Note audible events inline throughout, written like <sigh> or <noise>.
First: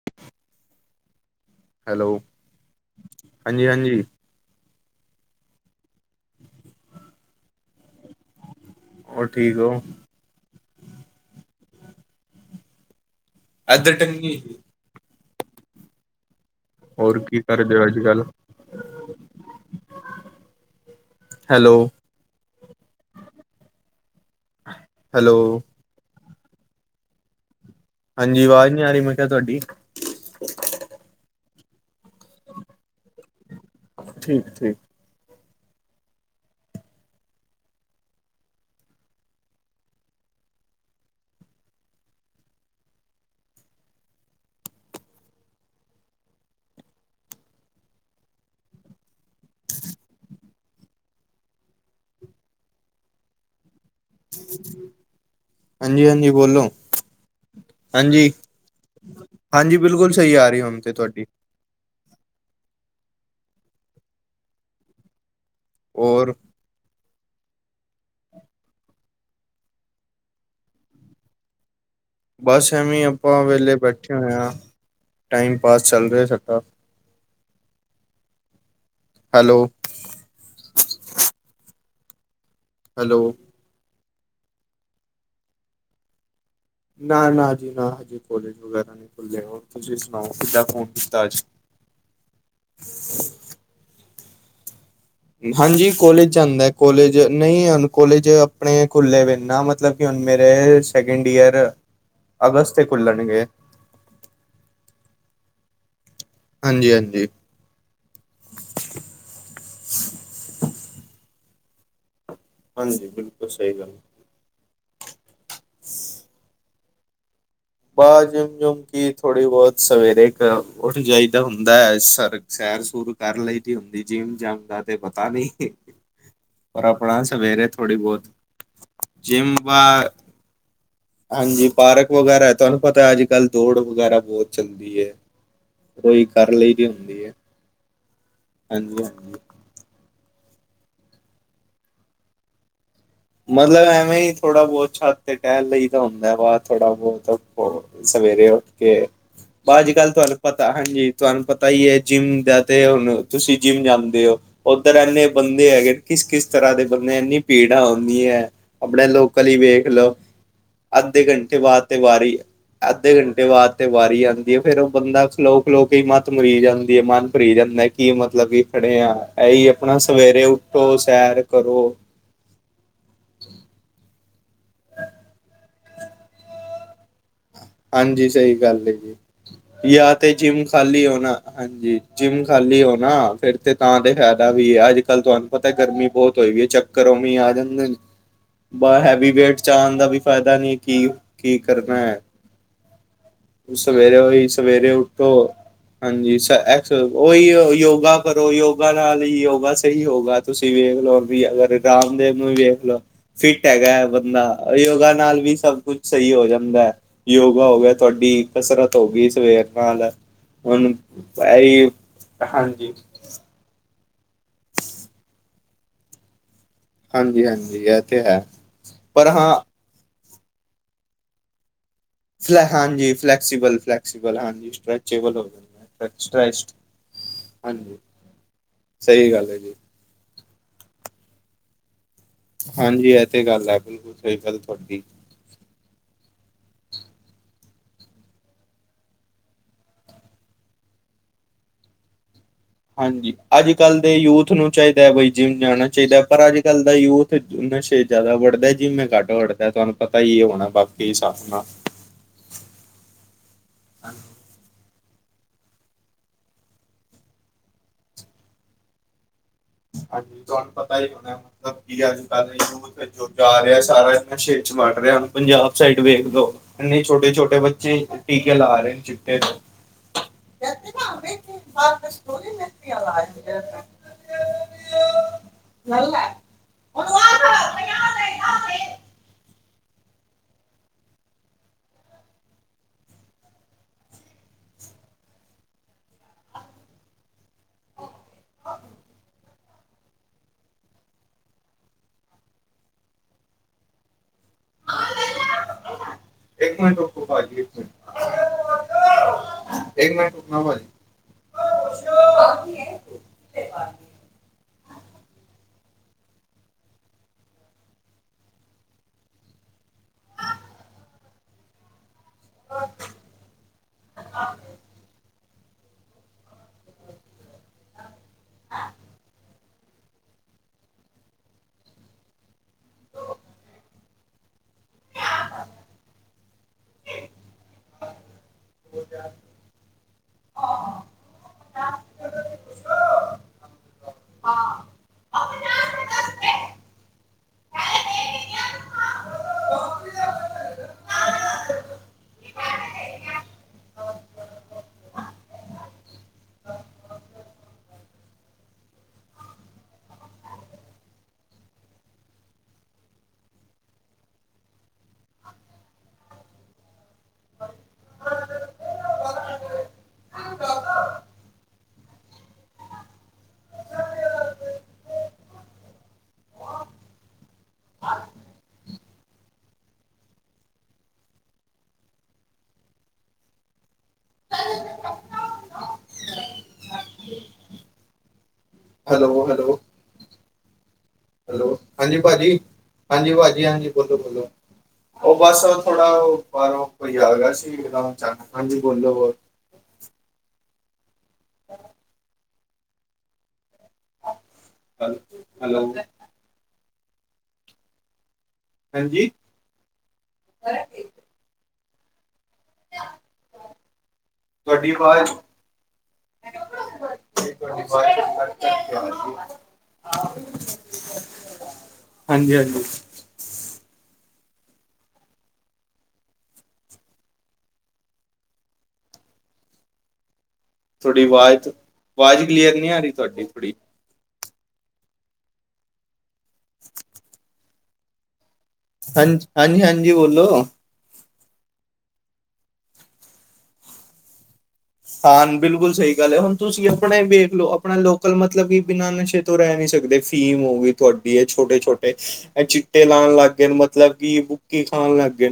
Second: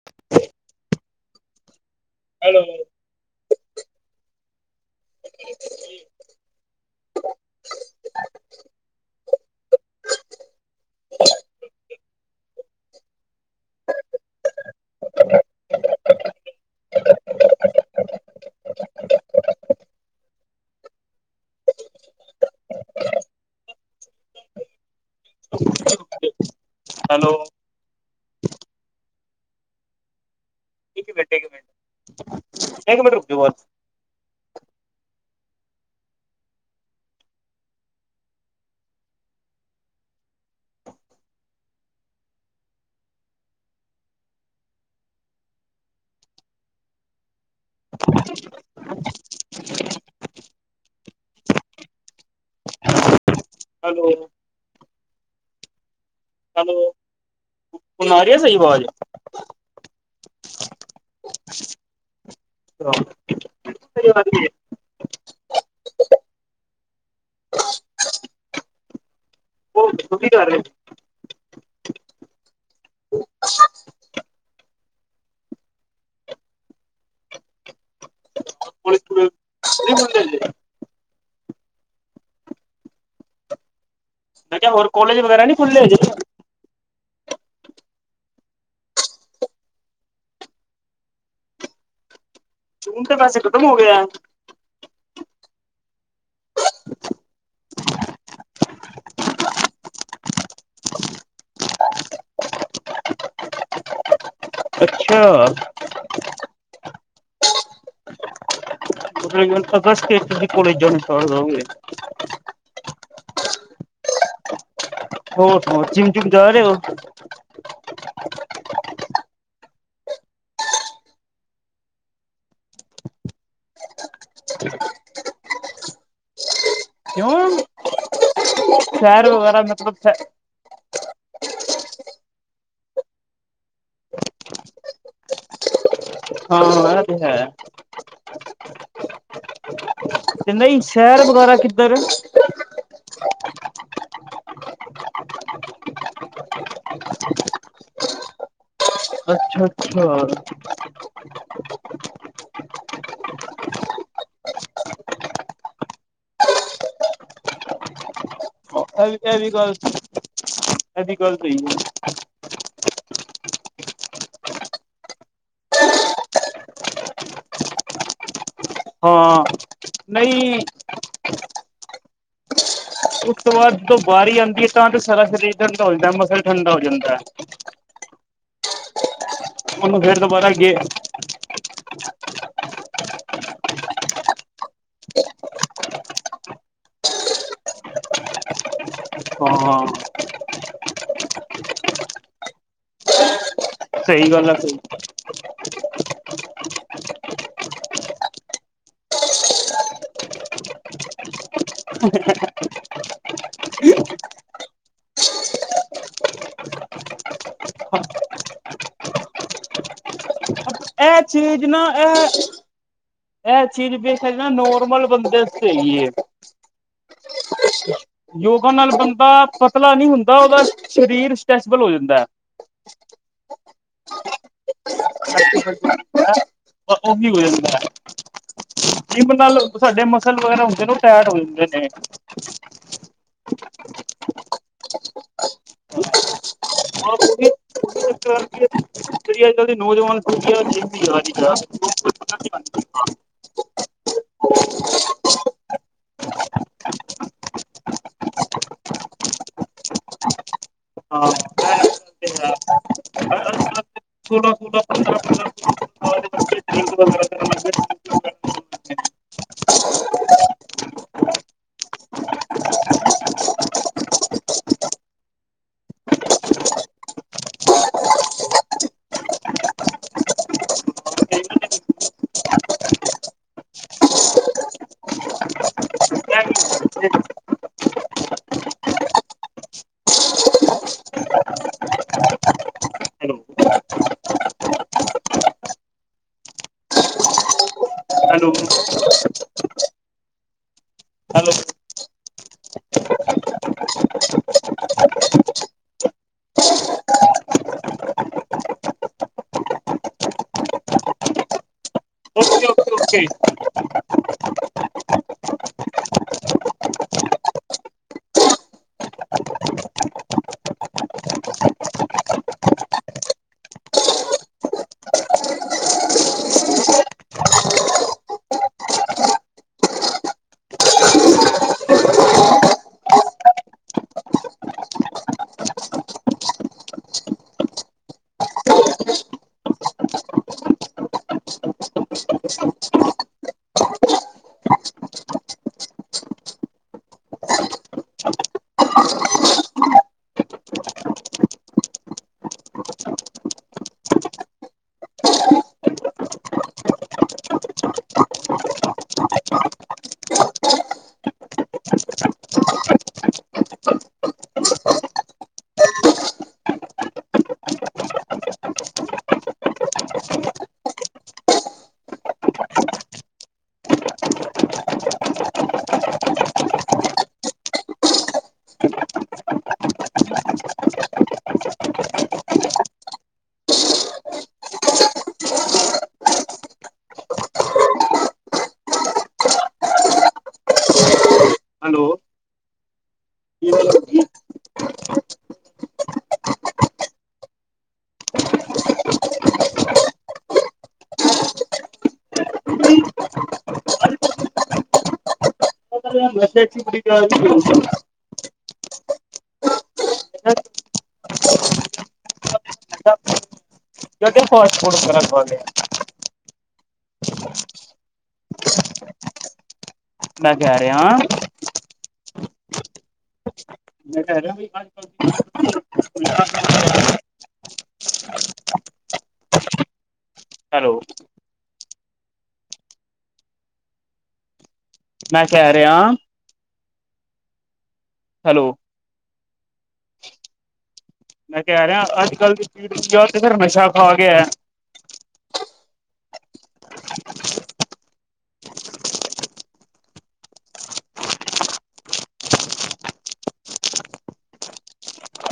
ਹ <unintelligible> hello hello ਹਾਂਜੀ- ਹਾਂਜੀ। <unintelligible> ਹੋਰ ਠੀਕ ਹੋ? ਇਧਰ ਟੰਗੀ ਹੋਈ ਸੀ। ਹੋਰ ਕੀ ਕਰਦੇ ਹੋ ਅੱਜ ਕੱਲ? ਹੈਲੋ। ਹੈਲੋ, ਹੈਲੋ ਹਾਂਜੀ ਆਵਾਜ਼ ਨੀ ਆ ਰਹੀ ਮੈ ਕਿਹਾ ਤੁਹਾਡੀ ਇੱਥੇ ਗੱਡੇ ਕਿੰਨੇ। ਇਕ ਮਿੰਟ ਰੂਕ ਜੌ ਬਸ। ਠੀਕ- ਠੀਕ। <unintelligible> ਹ <unintelligible> ਹੈਲੋ ਹਾਂਜੀ- ਹਾਂਜੀ ਬੋਲੋ। ਹੈਲੋ ਹੁਣ ਆ ਰਹੀ ਹਾਂਜੀ, ਹੈ ਸਹੀ ਆਵਾਜ਼ ਹਾਂਜੀ ਬਿਲਕੁਲ ਸਹੀ ਆ ਰਹੀ ਹੁਣ ਤੇ ਤੁਹਾਡੀ <unintelligible> ਔਰ? ਤੂ ਕੀ ਕਰ ਰਿਹਾ ਐ? ਬਾਸ ਐਵੇਂ ਈ ਅਪਾਂ ਵੇਲੇ ਬੈਠੇ ਹੋਏ ਹਾਂ, ਟਾਈਮ ਪਾਸ ਚੱਲ ਰੇਹਾ ਸਾਡਾ। ਹੈਲੋ। <unintelligible> ਹੈਲੋ। ਮੈਂ ਕੇਹਾ ਹੋਰ ਕੋਲੇਜ ਵਗੈਰਾ ਨੀ ਖੁੱਲੇ ਹਜੇ ਨਾ-ਨਾ ਜੀ ਨਾ ਹਜੇ ਕੋਲੇਜ ਵਗੈਰਾ ਨਹੀਂ ਖੁੱਲੇ, ਹੋਰ ਤੁਸੀਂ ਸੁਣਾਓ ਕਿੱਦਾਂ ਫੋਨ ਕੀਤਾ ਅੱਜ? ਜੂਨ ਤੇ ਵੈਸੇ ਖਤਮ ਹੌ ਗੇਆ। ਹਾਂਜੀ ਕੋਲੇਜ ਜਾਂਦਾ ਏ ਕੋਲੇਜ, ਨਈ ਹੁਣ ਕੋਲੇਜ ਅਪਣੇ ਖੁੱਲੇ ਵਏ ਨਾ ਮਤਲਬ ਕੀ ਹੂਨ ਮੇਰੇ ਸੈਕਿੰਡ ਈਅਰ ਅਗਸਤ ਤੇ ਖੁੱਲਣਗੇ। ਅੱਛਾ। ਹਾਂਜੀ-ਹਾਂਜੀ। ਫੇਰ ਮਨੂੰ ਪਤਾ ਏ <unintelligible> ਤੁਸੀਂ ਕੋਲੇਗ ਜੋਇਨ ਕਰ ਦੋਗੇ। ਹਾਂਜੀ ਬਿਲਕੁਲ ਸਈ ਗੱਲ। ਹੋਰ ਸੁਣਾਓ ਜਿਮ ਜੁਮ ਜਾ ਰਏ ਓ? ਬਾਸ ਜਿੰਮ ਜੁਮ ਕੀ ਥੋੜ੍ਹੀ ਬੋਹਤ ਸਵੇਰੇ ਕ ਉੱਠ ਜਾਈਦਾ ਹੁੰਦਾ ਐ ਸਰ ਸੈਰ ਸੂਰ ਕਰ ਲਈ ਦੀ ਹੁੰਦੀ, ਜਿਮ ਜਾਨ ਦਾ ਤੇ ਪਤਾ ਨੀ। <inaudible> ਪਰ ਆਪਣਾ ਕਿਉਂ ਸਵੇਰੇ ਥੋੜੀ ਬੋਹਤ ਸੈਰ ਵਗੈਰਾ ਮਤਲਬ ਫੇ ਹਾਂਜੀ ਪਾਰਕ ਵਗੈਰਾ ਤੁਹਾਨੂੰ ਪਤਾ ਏ ਅੱਜ ਕੱਲ੍ਹ ਦੌੜ ਵਗੈਰਾ ਬੋਹਤ ਚੱਲਦੀ ਏ। ਓਹੀ ਕਰ ਲਈ ਦੀ ਇਹ ਤੇ ਹੁੰਦੀ ਏ। ਹੈ ਹਾਂਜੀ-ਹਾਂਜੀ। ਕੈਂਦੇ ਈ ਸ਼ੇਹਰ ਵਗੈਰਾ ਕਿੱਧਰ? ਮਤਲਬ ਐਵੇਂ ਈ ਥੋੜਾ ਬੋਹਤ ਛੱਤ ਤੇ ਟੇਹਲ ਲਈ ਦਾ ਹੁੰਦਾ ਵਾ ਥੋੜਾ ਬੋਹਤ ਬ ਸਵੇਰੇ ਉੱਠ ਕੇ, ਅੱਛਾ ਬ ਅੱਜ ਕੱਲ ਤੁਹਾਨੂੰ ਅੱਛਾ ਪਤਾ, ਹਾਂਜੀ। ਤੁਹਾਨੂੰ ਪਤਾ ਈ ਏ ਜਿੰਮ ਦਾ ਤੇ ਹੋਣ ਤੁਸੀਂ ਜਿੰਮ ਜਾਂਦੇ ਔ ਓਧਰ ਐਨੇ ਬੰਦੇ ਹੈਗੇ ਕਿਸ-ਕਿਸ ਤਰ੍ਹਾਂ ਦੇ ਬੰਦੇ, ਇੰਨੀ ਭੀੜਾਂ ਹੁੰਦੀਆਂ ਏ ਅਪਣੇ ਇਹ ਵੀ ਇਹ ਲੋਕਲ ਵੀ ਹੀ ਗੱਲ ਵੇਖ ਲੋ, ਇਹ ਵੀ ਅੱਧੇ ਗੱਲ ਸਹੀ ਘੰਟੇ ਬਾਅਦ ਹੈ ਤੇ ਵਾਰੀ ਅੱਧੇ ਕੰਟੇ ਵਾਦ ਤੇ ਵਾਰੀ ਆਂਦੀ ਏ, ਫੇਰ ਉਹ ਬੰਦਾ ਖਲੋ-ਖਲੋ ਕੇ ਹੀ ਮੱਤ ਮਰੀ ਜਾਂਦੀ ਏ, ਮਨ ਭਰੀ ਜਾਂਦਾ ਕੀ ਮਤਲਬ ਕੀ ਖੜੇ ਆ, ਹਾਂ ਏਹੀ ਅਪਣਾ ਸਵੇਰੇ ਨਹੀਂ ਉੱਠੋ ਸੈਰ ਕਰੋ। ਉਸ ਤੋਂ ਬਾਅਦ ਜਦੋਂ ਬਾਰੀ ਆਂਦੀ ਹੈ ਤਾਂ ਤੇ ਸਾਰਾ ਸਰੀਰ ਠੰਡਾ ਹੋ ਜਾਂਦਾ, ਮਸਾਂ ਈ ਠੰਡਾ ਹੋ ਜਾਂਦਾ ਏ। ਹਾਂਜੀ ਸਈ ਗੱਲ ਏ ਉਹਨੂੰ ਯਾ ਫੇਰ ਤੇ ਦੁਬਾਰਾ ਜਿੰਮ ਗੇ ਖਾਲੀ ਹੋਨਾ ਹਾਂਜੀ ਜਿੰਮ ਖਾਲੀ ਹੋ ਨਾ ਫੇਰ ਤੇ ਤਾਂ ਤੇ ਫਾਏਦਾ ਵੀ ਏ ਅੱਜ ਕੱਲ ਤੁਹਾਨੂੰ ਪਤਾ ਏ ਗਰਮੀ ਬੋਹਤ ਹੋਈ ਪਈ ਹੈ ਚੱਕ ਘਰੋਂ ਵੀ ਆ ਜਾਂਦੇ ਬ ਹੈਵੀ ਵੇਟ ਚ ਹਾਂ ਆਣ ਦਾ ਵੀ ਫਾਏਦਾ ਨਈ ਕੀ, ਕੀ ਕਰਨਾ ਏ? ਸਵੇਰੇ ਸਹੀ ਓਈ ਗੱਲ ਆ ਸਹੀ ਸਵੇਰੇ ਉੱਠੋ ਹਾਂਜੀ ਸ ਐਚ ਓਹੀਹੋ ਯੋਗਾ ਕਰੋ, ਯੋਗਾ ਨਾਲ ਈ ਯੋਗਾ ਸਈ ਹੋਗਾ। ਤੁਸੀਂ ਵੇਖ ਲੋ ਵੀ ਅਗਰ ਰਾਮਦੇਵ ਨੂੰ ਵੀ ਵੇਖ ਲਓ। ਫਿੱਟ ਹੈਗਾ ਏ ਬੰਦਾ, ਯੋਗਾ ਨਾਲ ਵੀ ਸਭ ਕੁਛ ਸਈ ਹੋ ਜਾਂਦਾ ਏ। ਯੋਗਾ ਹੋ ਗੇਆ ਤੁਹਾਡੀ ਕਸਰਤ ਹੋ ਗਈ ਸਵੇਰ ਨਾਲ। ਹੁਣ ਇਹ ਏਹ ਈ ਹਾਂਜੀ। ਏਹ ਚੀਜ਼ ਵੇਖਯਾ ਜਾਏ ਨਾ ਨੋਰਮਲ ਬੰਦੇ ਆਸਤੇ ਹੈਗੀ ਏ। ਹਾਂਜੀ-ਹਾਂਜੀ ਏਹ ਯੋਗਾ ਨਾਲ ਬੰਦਾ ਪਤਲਾ ਨਹੀਂ ਹੁੰਦਾ, ਓਹਦਾ ਸ਼ਰੀਰ ਸਟ੍ਰੈਸਿਬਲ ਹੋ ਜਾਂਦਾ ਏ। ਫਲੈ ਹਾਂਜੀ ਫਲੈਕਸੀਬਲ-ਫਲੈਕਸੀਬਲ ਹਾਂਜੀ ਫ ਉਹੀ ਹੋ ਜਾਂਦਾ। ਹਾਂਜੀ ਜਿੰਮ ਸਹੀ ਗੱਲ ਹੈ ਨਾਲ ਜੀ ਸਾਡੇ ਮਸਲ ਵਗੈਰਾ ਹੁੰਦੇ ਨੇ ਉਹ ਟੈਟ ਹੋ ਜਾਂਦੇ ਨੇ। ਹਾਂਜੀ ਐ ਤੇ ਗੱਲ ਐ ਬਿਲਕੁਲ ਸਹੀ ਗੱਲ ਤੁਹਾਡੀ। ਔਰ ਉਹੀ ਜਿਹੜੀ ਅੱਜਕੱਲ ਦੇ ਨੌਜਵਾਨ <unintelligible> ਹਾਂਜੀ ਅੱਜਕੱਲ੍ਹ ਦੇ ਯੂਥ ਨੂੰ ਚਾਹੀਦਾ ਬਾਈ ਜਿਮ ਜਾਣਾ ਚਾਹੀਦਾ ਪਰ ਅੱਜਕੱਲ੍ਹ ਦਾ ਯੂਥ ਨਸ਼ੇ ਜ਼ਿਆਦਾ ਵੱਡਦਾ ਜਿਮ ਘੱਟ ਵੱੜਦਾ ਤੁਹਾਨੂੰ ਪਤਾ ਹੀ ਹੋਣਾ ਬਾਕੀ ਹਿਸਾਬ ਨਾਲ। ਤੇ ਹਾਂ। ਸੋਲਾਂ-ਸੋਲਾਂ ਪੰਦਰਾਂ ਕੀ <unintelligible> ਹਾਂਜੀ ਤੁਹਾਨੂੰ ਪਤਾ ਹੀ ਹੋਣਾ ਮਤਲਬ ਕੀ ਅਜਕੱਲ ਜਾ ਰਿਹਾ ਸਾਰਾ ਨਸ਼ੇ 'ਚ ਵੜ ਰਿਹਾ ਪੰਜਾਬ ਸਾਈਡ ਵੇਖ ਲੋ। ਨਹੀਂ ਛੋਟੇ-ਛੋਟੇ ਬੱਚੇ, ਟੀਕੇ ਲਾ ਰਹੇ ਨੇ ਚਿੱਟੇ <unintelligible> ਗਏ <unintelligible> <unintelligible> <inaudible> ਹੈਲੋ ਹੈਲੋ ਹੈਲੋ ਇੱਕ ਮਿੰਟ ਰੁਕੋ ਭਾਜੀ ਇੱਕ ਮਿੰਟ ਇੱਕ ਮਿੰਟ ਰੁਕਨਾ ਭਾਜੀ। ਜੀ। <unintelligible> <unintelligible> ਹੋ ਤਾਂ <unintelligible> ਹਾਂ। Hello, hello. ਹੈਲੋ ਹਾਂਜੀ ਭਾਜੀ, ਹਾਂਜੀ ਭਾਜੀ ਹਾਂਜੀ ਬੋਲੋ-ਬੋਲੋ। ਉਹ ਬਸ ਓ ਥੋੜਾ ਓ ਬਾਹਰੋਂ ਕੋਈ ਆ ਗਿਆ ਸੀ ਇੱਕਦਮ ਅਚਾਨਕ ਹਾਂਜੀ ਬੋਲੋ-ਬੋਲੋ। <unintelligible> ਹੈਲੋ। <unintelligible> ਹਾਂਜੀ। ਕਿਹੜੇ <unintelligible> ਫਾਸਟ ਤੁਹਾਡੀ ਫੂਡ ਵਗੈਰਾ ਆਵਾਜ਼ ਖਾਂਦੇ <unintelligible> ਮੈਂ ਕਹਿ ਰਿਆ ਹਾਂਜੀ-ਹਾਂਜੀ। ਮੈਂ ਕਿਹਾ ਰਿਹਾ <unintelligible> <unintelligible> ਹੈਲੋ ਤੁਹਾਡੀ ਆਵਾਜ਼, ਆਵਾਜ਼ ਕਲੀਅਰ ਨਹੀਂ ਆ ਰਹੀ ਤੁਹਾਡੀ ਥੋੜ੍ਹੀ। ਮੈਂ ਕਹਿ ਰਿਹਾ- ਹੈਲੋ। ਹਾਂਜੀ, ਹਾਂਜੀ-ਹਾਂਜੀ ਬੋਲੋ। ਮੈਂ ਕਹਿ ਰਿਹਾ ਅੱਜਕੱਲ ਦੀ ਪੀੜੀ ਆ ਤੇ ਫਿਰ ਨਸ਼ਾ ਖਾ ਗਿਆ। ਹਾਂ ਬਿਲਕੁਲ ਸਹੀ ਗੱਲ ਹੈ ਹੁਣ ਤੁਸੀਂ ਆਪਣੇ ਵੇਖ ਲਉ ਆਪਣਾ ਲੋਕਲ ਮਤਲਬ ਕਿ ਬਿਨਾਂ ਨਸ਼ੇ ਤੋਂ ਰਹਿ ਨਹੀਂ ਸਕਦੇ ਫੀਮ ਹੋ ਗਈ ਤੁਹਾਡੀ ਐ ਛੋਟੇ-ਛੋਟੇ। ਐ ਚਿੱਟੇ ਲਾਉਣ ਲੱਗ ਗਏ ਮਤਲਬ ਕਿ ਬੁੱਕੀ ਖਾਣ ਲੱਗ ਗਏ।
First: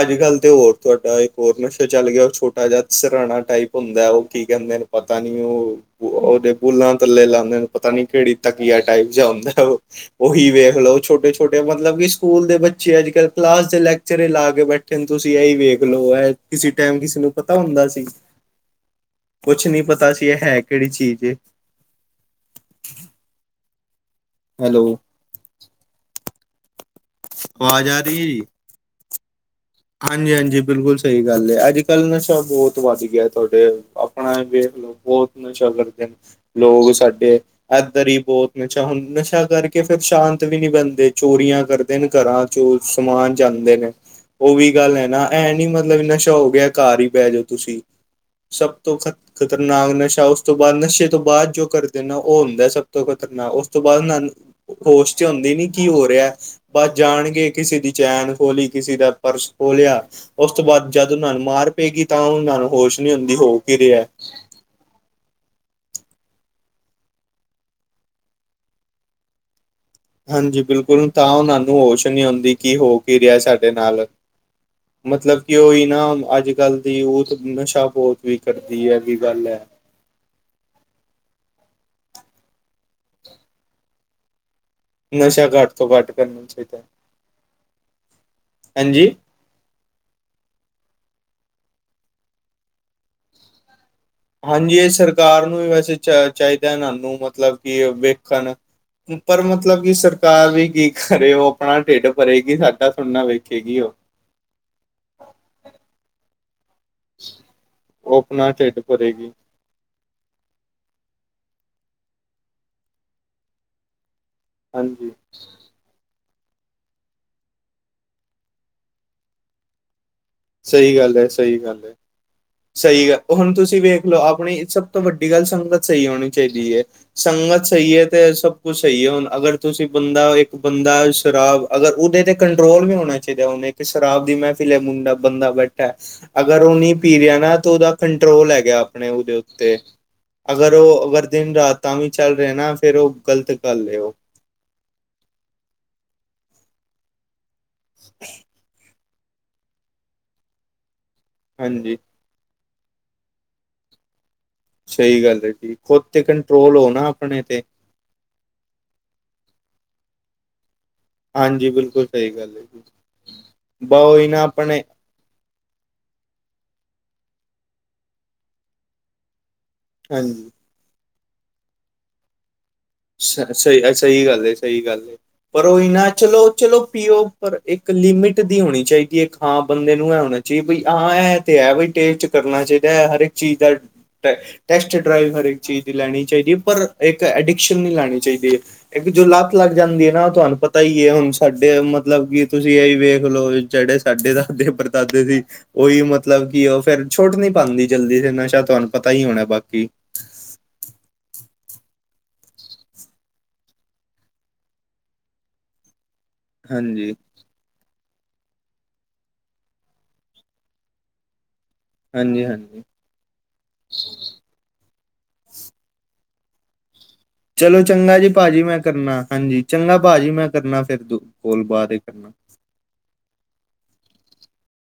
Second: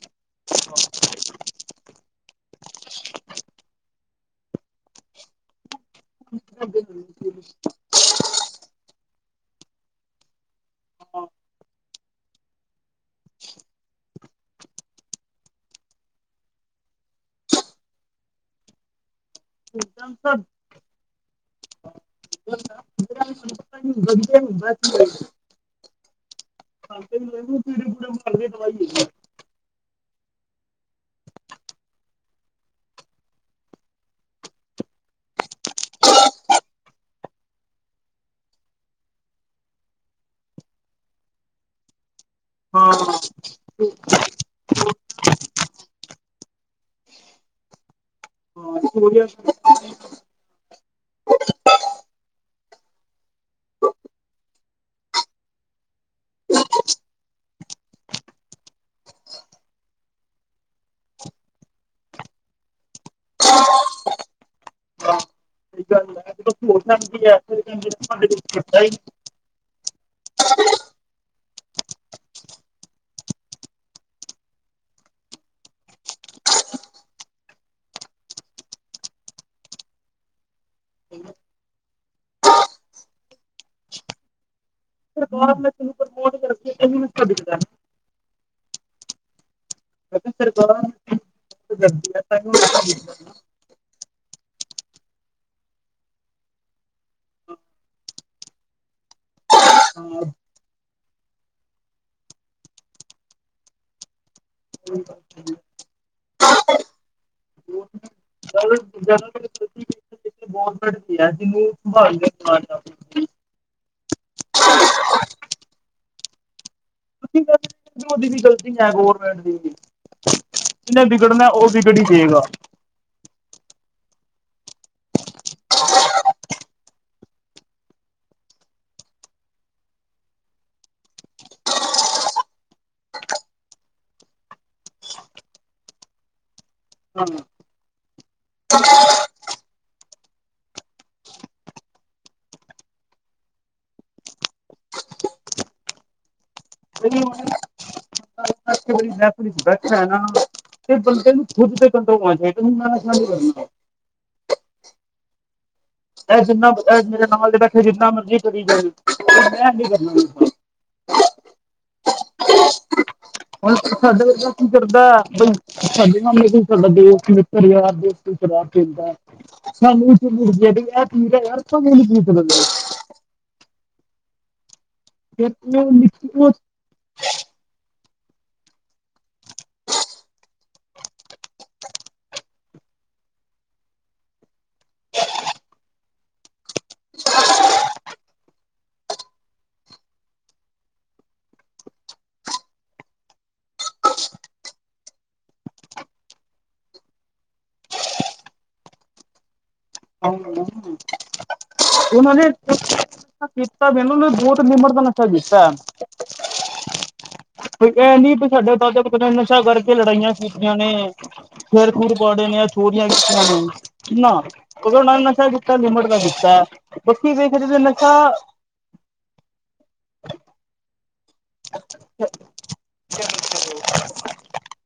ਅੱਜ -ਕੱਲ੍ਹ ਤੇ ਔਰ ਤੁਹਾਡਾ ਇੱਕ ਹੋਰ ਨਸ਼ਾ ਚੱਲ ਗਿਆ ਉਹ ਛੋਟਾ ਜਿਹਾ ਸਰਾਣਾ ਟਾਈਪ। ਹੁੰਦਾ ਉਹ ਕੀ ਕਹਿੰਦੇ ਨੇ ਪਤਾ ਨੀ ਉਹ। ਉਹਦੇ ਬੁੱਲਾਂ ਥੱਲੇ ਲਾਂਦੇ ਪਤਾ ਨੀ ਕਿਹੜੀ ਤਕੀਆ ਟਾਈਪ ਜਾ ਹੁੰਦਾ ਉਹ। ਉਹੀ ਵੇਖ ਲਓ ਛੋਟੇ-ਛੋਟੇ ਮਤਲਬ ਕਿ ਸਕੂਲ ਦੇ ਬੱਚੇ ਅੱਜ-ਕੱਲ੍ਹ ਕਲਾਸ ਦੇ ਲੈਕਚਰ ਹੀ ਲਾ ਕੇ ਬੈਠ। ਲੇਕਿਨ ਤੁਸੀਂ ਇਹੀ ਵੇਖ ਲਓ ਐਹ ਕਿਸੇ ਟਾਈਮ ਕਿਸੇ ਨੂੰ ਪਤਾ ਹੁੰਦਾ ਸੀ। ਕੁਛ ਨੀ ਪਤਾ ਸੀ ਇਹ ਹੈ ਕਿਹੜੀ ਚੀਜ਼। ਗ <unintelligible> ਹੈਲੋ। ਅਵਾਜ਼ ਆ ਰਹੀ ਹੈ ਜੀ। ਈ <unintelligible> ਹਾਂਜੀ-ਹਾਂਜੀ ਬਿਲਕੁਲ ਸਹੀ ਗੱਲ ਏ ਅੱਜ-ਕੱਲ੍ਹ ਨਸ਼ਾ ਬਹੁਤ ਵੱਧ ਗਿਆ ਤੁਹਾਡੇ ਆਪਣਾ ਵੇਖ ਲਓ ਬਹੁਤ ਨਸ਼ਾ ਕਰਦੇ ਲੋਗ ਸਾਡੇ। ਏਧਰ ਹੀ ਬਹੁਤ ਨਸ਼ਾ ਹੁੰਦਾ ਨਸ਼ਾ ਕਰਕੇ ਫੇਰ ਸ਼ਾਂਤ ਵੀ ਨੀ ਬਹਿੰਦੇ, ਚੋਰੀਆਂ ਕਰਦੇ ਨੇ ਘਰਾਂ। ਚੋਰ ਸਮਾਨ ਜਾਂਦੇ ਨੇ। ਉਹ ਵੀ ਗੱਲ ਹੈ ਨਾ ਏਹ ਨੀ ਮਤਲਬ ਨਸ਼ਾ ਹੋ ਗਿਆ ਘਰ ਹੀ ਬਹਿ ਜਾਓ ਤੁਸੀ, ਸਭ ਤੋਂ ਖਤ ਖਤਰਨਾਕ ਨਸ਼ਾ ਉਸ ਤੋਂ ਬਾਅਦ ਨਸ਼ੇ ਤੋਂ ਬਾਅਦ ਜੋ ਕਰਦੇ ਨੇ ਉਹ ਹੁੰਦਾ ਸਭ ਤੋਂ ਖ਼ਤਰਨਾਕ ਉਸ ਤੋਂ ਬਾਅਦ ਨ ਹੋਸ਼ ਤੇ ਹੁੰਦੀ ਨੀ ਕੀ ਹੋ ਰਿਹਾ ਬਸ ਜਾਣਗੇ ਕਿਸੇ ਦੀ ਚੈਨ ਖੋਲੀ ਕਿਸੇ ਦਾ। ਪਰਸ ਖੋ ਲਿਆ। ਉਸ ਤੋਂ ਬਾਅਦ ਜਦ ਉਹਨਾਂ ਨੂੰ ਮਾਰ ਪਏਗੀ ਤਾਂ ਉਹਨਾਂ ਨੂੰ ਹੋਸ਼ ਨੀ ਹੁੰਦੀ ਹੋ ਕੀ ਰਿਹਾ। ਸਹੀ ਗੱਲ ਰਹਿਣ ਦੋ ਹੋ ਸਕਦੀ ਹੈ ਫਿਰ ਕਹਿੰਦੇ ਅਸੀ ਕੁਛ ਕੀਤਾ ਹੀ ਨਹੀ ਹਾਂਜੀ ਬਿਲਕੁਲ ਤਾਂ ਉਹਨਾਂ ਨੂੰ ਹੋਸ਼ ਨੀ ਹੁੰਦੀ ਕਿ ਹੋ ਕੀ ਰਿਹਾ ਸਾਡੇ ਨਾਲ। ਹਾਂ <inaudible> ਮਤਲਬ ਕਿ ਉਹੀ ਨਾ ਅੱਜ ਕੱਲ ਦੀ ਯੂਥ ਨਸ਼ਾ ਬੋਤ ਵੀ ਕਰਦੀ ਹੈ ਇਹ ਹੀ ਗੱਲ ਹੈ। ਨਸ਼ਾ ਘਟ ਤੋਂ ਘਟ ਕਰਨਾ ਚਾਹੀਦਾ ਹਾਂਜੀ। ਫਿਰ ਤੋਂ ਗ <unintelligible> ਹਾਂਜੀ ਇਹ ਸਰਕਾਰ ਨੂੰ ਵੀ ਵੈਸੇ ਚ ਚਾਈਦਾ ਇਹਨਾਂ ਨੂੰ ਮਤਲਬ ਕਿ ਵੇਖਣ। ਪਰ ਮਤਲਬ ਕਿ ਸਰਕਾਰ ਵੀ ਕੀ ਕਰੇ ਉਹ ਆਪਣਾ ਢਿੱਡ ਭਰੇਗੀ ਸਾਡਾ ਥੋੜੀ ਨਾ ਵੇਖੇਗੀ ਉਹ। ਇਹ ਗੱਲ ਤਾਂ ਹੈ ਉਹ ਆਪਣਾ ਢਿੱਡ ਭਰੇਗੀ ਸੋਰਟਕਟ ਗਿਆ ਸੀ ਮੂੰਹ ਭੂਨਾ ਦੇ ਨੂੰਭਾ ਹਾਂਜੀ ਕੀ ਗੱਲ ਉਹਦੀ ਵੀ ਗਲਤੀ ਹੈ ਗੌਰਮੈਂਟ ਦੀ ਵੀ, ਸਹੀ ਜਿੰਨੇ ਗੱਲ ਐ, ਵਿਗੜਨਾ ਸਹੀ ਉਹ ਗੱਲ ਐ। ਵਿਗੜ ਹੀ ਦੇਗਾ ਸਹੀ ਗੱਲ ਹੁਣ ਤੁਸੀਂ ਵੇਖ ਲਓ ਆਪਣੀ ਸਭ ਤੋਂ ਵੱਡੀ ਗੱਲ ਸੰਗਤ ਸਹੀ ਹੋਣੀ ਚਾਹੀਦੀ ਹੈ ਏ ਸੰਗਤ ਸਹੀ ਤੇ ਸਭ ਕੁਛ ਸਹੀ ਹੈ ਹੁਣ ਅਗਰ ਤੁਸੀਂ ਬੰਦਾ ਇੱਕ ਬੰਦਾ ਸ਼ਰਾਬ ਅਗਰ ਉਹਦੇ ਤੇ ਕੰਟਰੋਲ ਵੀ ਹੋਣਾ ਚਾਹੀਦਾ ਹੁਨ ਇੱਕ ਸ਼ਰਾਬ ਦੀ ਮਹਿਫ਼ਿਲ ਹੈ ਮੁੰਡਾ ਬੰਦਾ ਬੈਠਾ ਅਗਰ ਉਹ ਨਹੀਂ ਪੀ ਰਿਹਾ ਨਾ ਤਾਂ ਉਹਦਾ ਕੰਟਰੋਲ ਹੈਗਾ ਆਪਣੇ ਉਹਦੇ ਉੱਤੇ ਅਗਰ ਉਹ ਅਗਰ ਦਿਨ ਰਾਤ ਤਾਂ ਵੀ ਚੱਲ ਰਿਹਾ ਨਾ ਫੇਰ ਉਹ ਗ਼ਲਤ ਗਲ ਉਹ ਤੁ ਮ <unintelligible> <inaudible> ਕੋਈ ਮਹਿਫਿਲ 'ਚ ਬੈਠਾ ਨਾ, ਤੇ ਬੰਦੇ ਨੂੰ ਖੁੱਦ ਤੇ ਹਾਂਜੀ ਕੰਟਰੋਲ ਹੋਣਾ ਚਾਹੀਦਾ ਕਿ ਮੈਂ ਨਸ਼ਾ ਨਹੀ ਕਰਨਾ ਸਹੀ ਗੱਲ ਜੀ ਖੁਦ ਤੇ ਇਹ ਜਿੰਨਾ, ਕੰਟਰੋਲ ਹੋ ਇਹ ਨਾ ਮੇਰੇ ਆਪਣੇ ਨਾਲ ਤੇ ਬੈਠੇ, ਜਿੰਨਾ ਮਰਜ਼ੀ ਕਰੀ ਜਾਵੇ। ਮੈਂ ਕਰਨਾ <unintelligible> ਹਾਂਜੀ, ਬਿਲਕੁਲ ਸਹੀ ਗੱਲ ਹੈ ਜੀ। ਹੁਣ ਬ ਉਹੀ ਨਾ ਕੀ ਆਪਣੇ ਕਰਦਾ, ਬਈ <unintelligible> ਸਾਡੇ ਮਾਮੇ, ਕੋਈ ਸਾਡਾ ਦੋਸ-ਮਿੱਤਰ, ਯਾਰ ਕੋਈ ਸ਼ਰਾਬ ਪੀਂਦਾ ਸਾਨੂੰ ਚੜ ਹਾਂਜੀ ਤੇ ਪੀ, ਯਾਰ ਸ ਮਨ ਪੀਤ ਲ <unintelligible> ਸ ਸਹੀ-ਸਹੀ ਗੱਲ, ਸਹੀ ਗੱਲ, ਫਿਰ ਪਰ ਉਹ ਇਨਾ ਨਿੱਕੀ ਚਲੋ-ਚਲੋ ਪੀੳ ਪਰ ਇੱਕ, ਲਿਮਿਟ ਦੀ ਹੋਣੀ ਚਾਹੀਦੀ ਹੈ। ਇੱਕ ਹਾਂ ਬੰਦੇ ਨੂੰ ਇਹ ਹੋਣਾ ਚਾਹੀਦਾ, ਬਈ ਹਾਂ ਇਹ ਐ ਤੇ ਹੈ, ਬਈ ਟੇਸਟ ਕਰਨਾ ਚਾਹੀਦਾ ਹੈ, ਹਰ ਇੱਕ ਚੀਜ਼ ਦਾ। ਟੈਸਟ ਡਰਾਈਵ, ਹਰ ਇੱਕ ਚੀਜ਼ ਦੀ ਲੈਣੀ ਚਾਹੀਦੀ ਹੈ। ਪਰ ਇੱਕ ਐਡੀਿਕਸ਼ਨ, ਨਹੀਂ ਲੈਣੀ ਚਾਹੀਦੀ ਹੈ। ਇੱਕ ਜੋ ਲੱਤ ਲੱਗ ਜਾਂਦੀ ਹੈ ਨਾ, ਤੁਹਾਨੂੰ ਪਤਾ ਹੀ ਹੈ ਹੁਣ ਸਾਡੇ, ਮਤਲਬ ਕਿ ਤੁਸੀਂ ਇਹਹੀ ਵੇਖ ਲਓ ਜਿਹੜੇ ਸਾਡੇ ਦਾਦੇ, ਪਰਦਾਦੇ ਸੀ ਉਹੀ ਮਤਲਬ ਕਿ, ਉਹ ਫੇਿਰ ਛੁੱਟ ਨੀ ਪਾਉਂਦੀ ਜਲਦੀ ਤੇ ਨਸ਼ਾ, ਤੇ ਤੁਹਾਨੂੰ ਪਤਾ ਹੀ ਹੋਣਾ ਬਾਕੀ। <inaudible> ਉਹਨਾਂ ਨੇ ਕੀਤਾ ਵੀ, ਇਹਨੂੰ ਉਹ ਬਹੁਤ ਲਿਮਿਟ ਦਾ ਨਸ਼ਾ ਕੀਤਾ। ਹਾਂਜੀ। ਕੋਈ ਇਹ ਨੀ, ਵੀ ਸਾਡੇ ਦਾਦਾ ਨੇ ਨਸ਼ਾ ਕਰਕੇ ਲੜਾਈਆਂ ਕੀਤੀਆਂ ਨੇ। ਫੇਰ ਖੁਰ ਹਾਂਜੀ ਪਾੜੇ ਨੇ, ਆ ਹਾਂਜੀ 'ਚੋ <unintelligible> ਨਾ, ਕਦੋਂ ੳਨਾ ਨੇ ਨਸ਼ਾ ਕੀਤਾ, ਲਿਮਟ ਦਾ ਕੀਤਾ। ਬਾਕੀ ਵੇਖ ਜੇ ਚਲੋ ਨਸ਼ਾ ਚੰਗਾ ਜੀ ਭਾਜੀ ਮੈਂ ਕਰਨਾ, ਹਾਂਜੀ ਚੰਗਾ ਭਾਜੀ ਮੈਂ ਕਰਨਾ, ਫਿਰ 'ਦ ਕੋਲ ਬਾਅਦ ਕਰਨਾ। <inaudible>